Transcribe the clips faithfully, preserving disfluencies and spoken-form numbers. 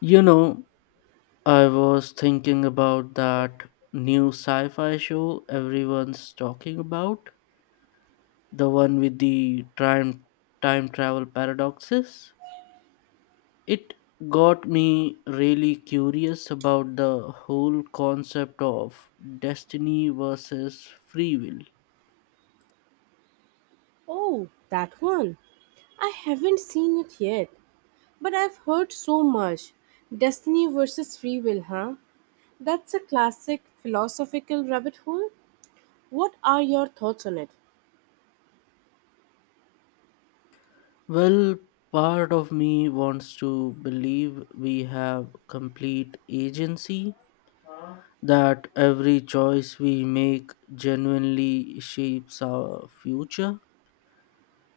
You know, I was thinking about that new sci fi show everyone's talking about, the one with the time, time travel paradoxes. It got me really curious about the whole concept of destiny versus free will. Oh, that one. I haven't seen it yet, but I've heard so much. Destiny versus free will, huh? That's a classic philosophical rabbit hole. What are your thoughts on it? Well, part of me wants to believe we have complete agency that every choice we make genuinely shapes our future.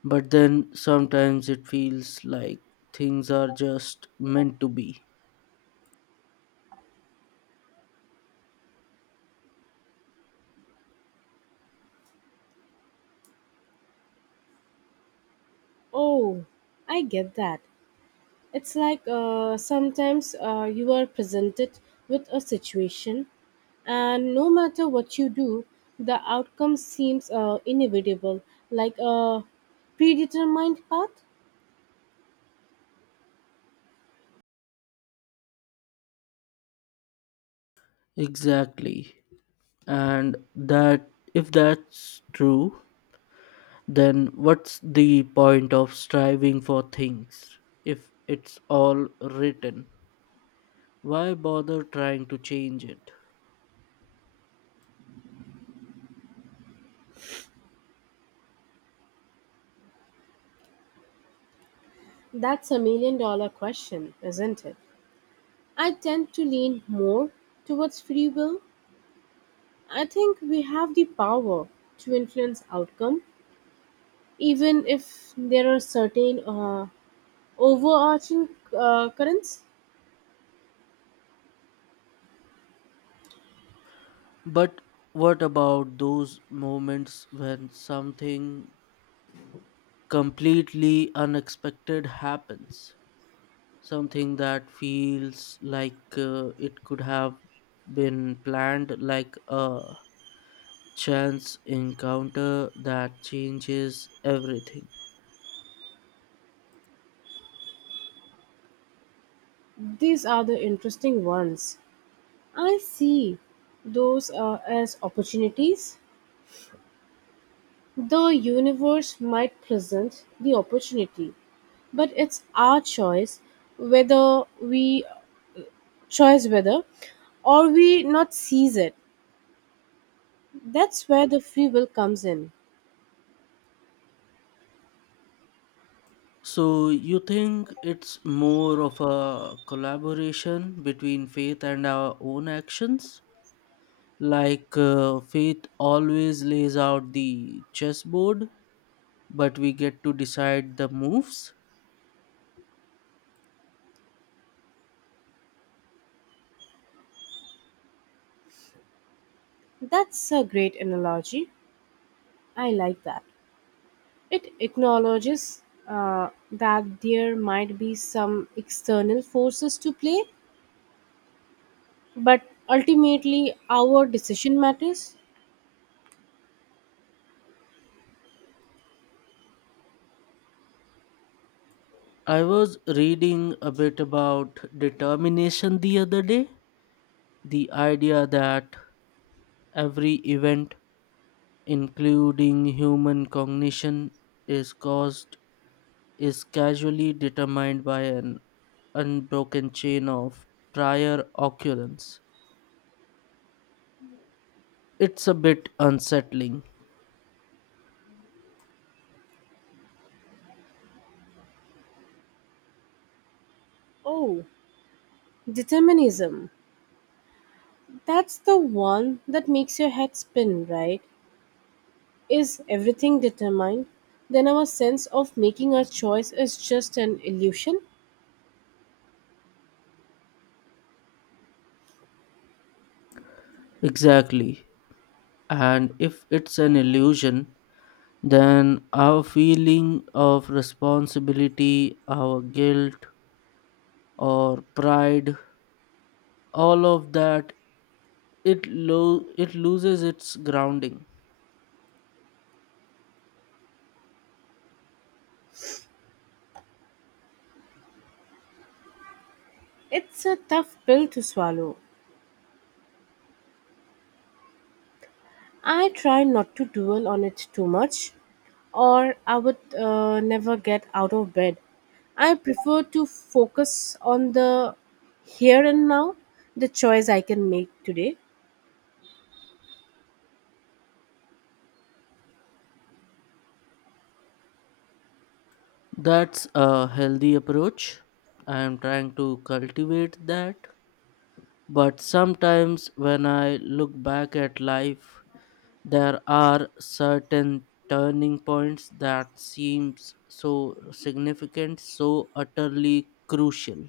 But then sometimes it feels like things are just meant to be. Oh, I get that. It's like uh, sometimes uh, you are presented with a situation, and no matter what you do, the outcome seems uh, inevitable, like a predetermined path. Exactly. And that if that's true, then what's the point of striving for things if it's all written? Why bother trying to change it? That's a million dollar question, isn't it? I tend to lean more towards free will. I think we have the power to influence outcome, even if there are certain uh, overarching uh, currents. But what about those moments when something completely unexpected happens something that feels like uh, it could have been planned like a chance encounter that changes everything. These are the interesting ones. I see those uh, as opportunities. The universe might present the opportunity, but it's our choice whether we choice whether or we not seize it. That's where the free will comes in. So you think it's more of a collaboration between faith and our own actions like uh, faith always lays out the chessboard, but we get to decide the moves. That's a great analogy. I like that. It acknowledges uh, that there might be some external forces to play, but ultimately our decision matters. I was reading a bit about determination the other day, the idea that every event, including human cognition, is caused is casually determined by an unbroken chain of prior occurrence. It's a bit unsettling. Oh, determinism. That's the one that makes your head spin, right? Is everything determined? Then our sense of making a choice is just an illusion? Exactly. And if it's an illusion, then our feeling of responsibility, our guilt, or pride, all of that, it lo- it loses its grounding. It's a tough pill to swallow. I try not to dwell on it too much, or I would uh, never get out of bed. I prefer to focus on the here and now, the choice I can make today. That's a healthy approach. I am trying to cultivate that, but sometimes when I look back at life there are certain turning points that seems so significant, so utterly crucial.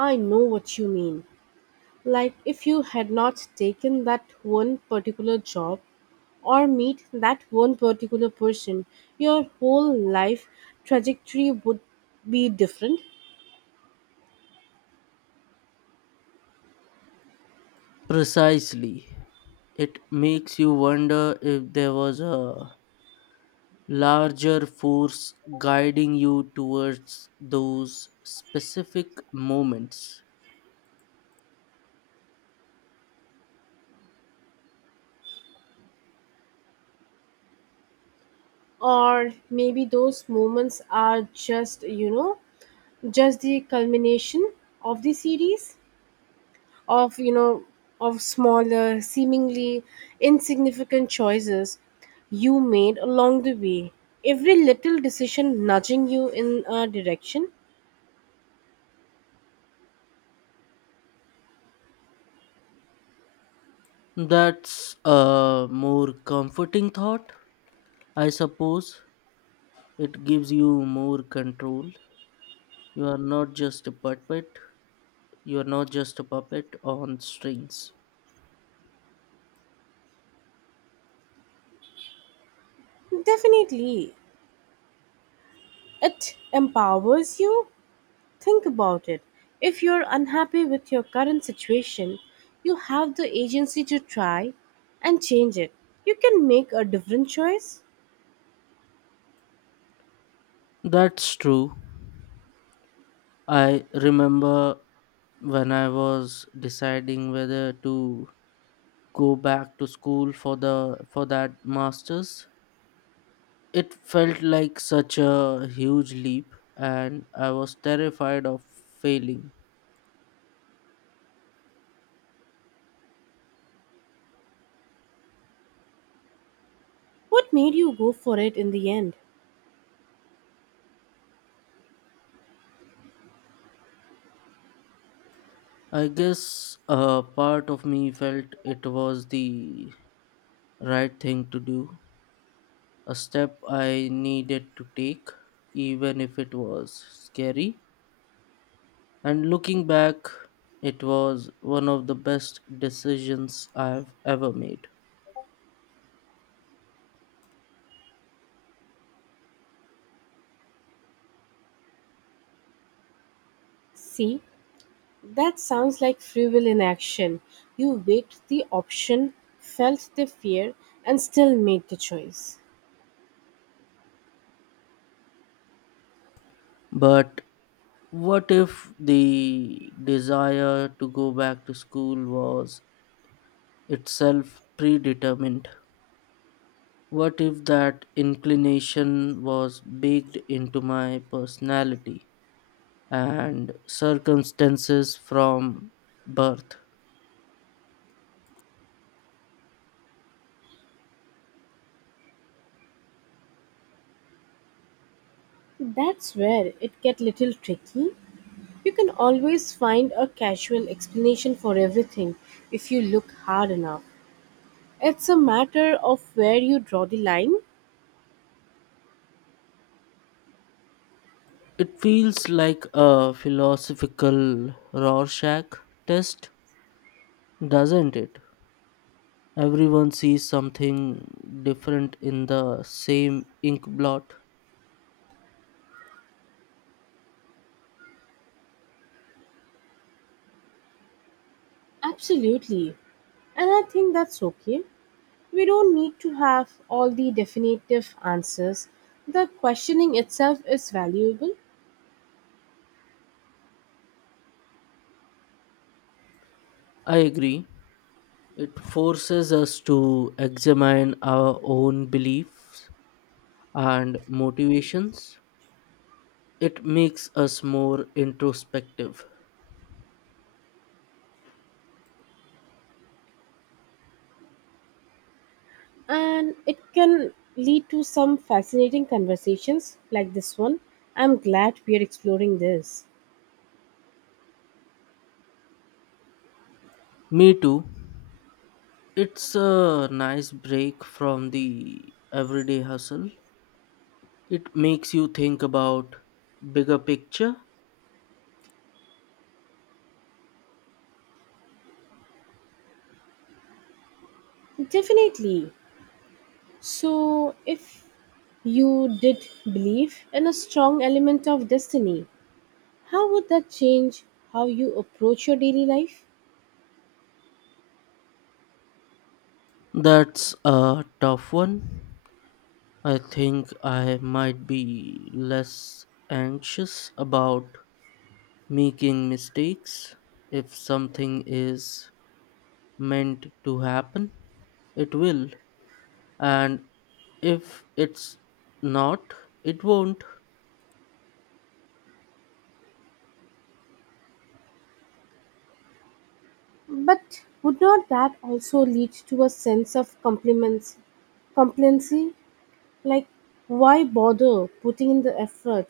I know what you mean. Like if you had not taken that one particular job or meet that one particular person, your whole life trajectory would be different. Precisely. It makes you wonder if there was a larger force guiding you towards those specific moments. Or maybe those moments are just you know just the culmination of the series of you know of smaller, seemingly insignificant choices you made along the way, every little decision nudging you in a direction. That's a more comforting thought, I suppose. It gives you more control. You are not just a puppet, you are not just a puppet on strings. Definitely, it empowers you. Think about it. If you're unhappy with your current situation, you have the agency to try and change it. You can make a different choice. That's true. I remember when I was deciding whether to go back to school for the for that masters. It felt like such a huge leap, and I was terrified of failing. What made you go for it in the end? I guess a part of me felt it was the right thing to do, a step I needed to take, even if it was scary. And looking back, it was one of the best decisions I've ever made. See, that sounds like free will in action. You weighed the option, felt the fear, and still made the choice. But what if the desire to go back to school was itself predetermined. What if that inclination was baked into my personality and circumstances from birth? That's where it get little tricky. You can always find a casual explanation for everything if you look hard enough. It's a matter of where you draw the line. It feels like a philosophical Rorschach test, doesn't it? Everyone sees something different in the same ink blot. Absolutely. And I think that's okay. We don't need to have all the definitive answers. The questioning itself is valuable, I agree. It forces us to examine our own beliefs and motivations. It makes us more introspective. and it can lead to some fascinating conversations like this one. I'm glad we are exploring this. Me too. It's a nice break from the everyday hustle. It makes you think about bigger picture. Definitely. So, if you did believe in a strong element of destiny, how would that change how you approach your daily life? That's a tough one. I think I might be less anxious about making mistakes. If something is meant to happen, it will. And if it's not, it won't. But would not that also lead to a sense of compliments, complacency? Like, why bother putting in the effort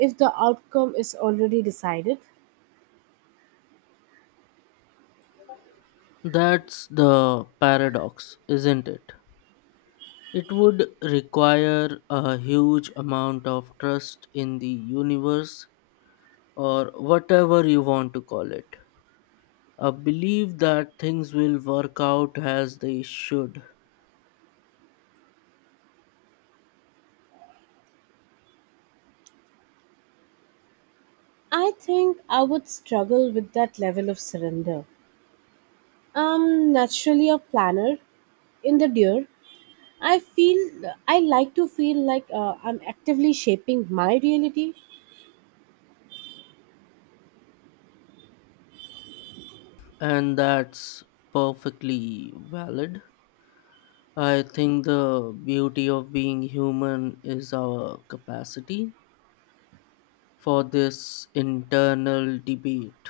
if the outcome is already decided? That's the paradox, isn't it? It would require a huge amount of trust in the universe or whatever you want to call it. A belief that things will work out as they should, I think I would struggle with that level of surrender. I'm naturally a planner in the deer. I feel I like to feel like uh, I'm actively shaping my reality. and that's perfectly valid. I think the beauty of being human is our capacity for this internal debate.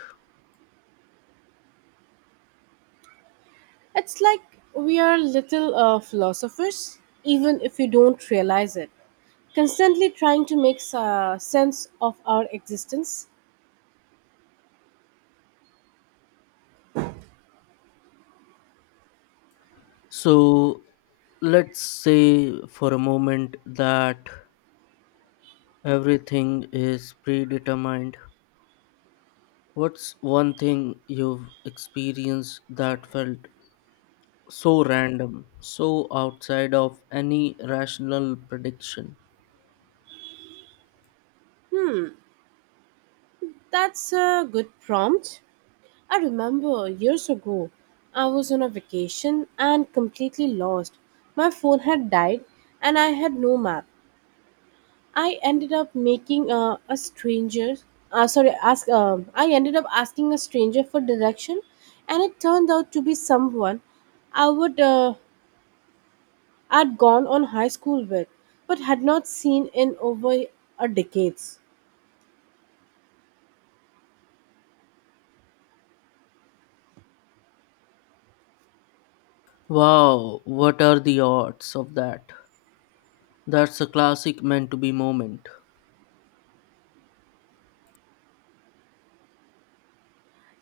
It's like we are little uh, philosophers, even if we don't realize it, constantly trying to make uh, sense of our existence. So let's say for a moment that everything is predetermined. What's one thing you've experienced that felt so random, so outside of any rational prediction? That's a good prompt. I remember years ago, I was on a vacation and completely lost. My phone had died and I had no map. I ended up making uh, a stranger, uh, sorry, ask. Um, I ended up asking a stranger for direction, and it turned out to be someone I would uh, I'd gone on high school with, but had not seen in over a decades. Wow, what are the odds of that? That's a classic meant to be moment.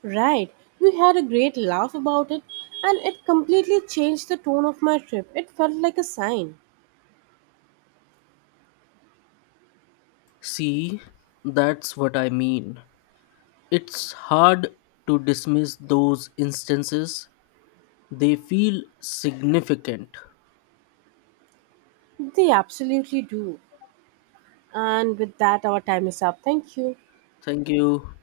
Right, we had a great laugh about it, and it completely changed the tone of my trip. It felt like a sign. See, that's what I mean. It's hard to dismiss those instances, they feel significant. They absolutely do. And with that, our time is up. Thank you. Thank you.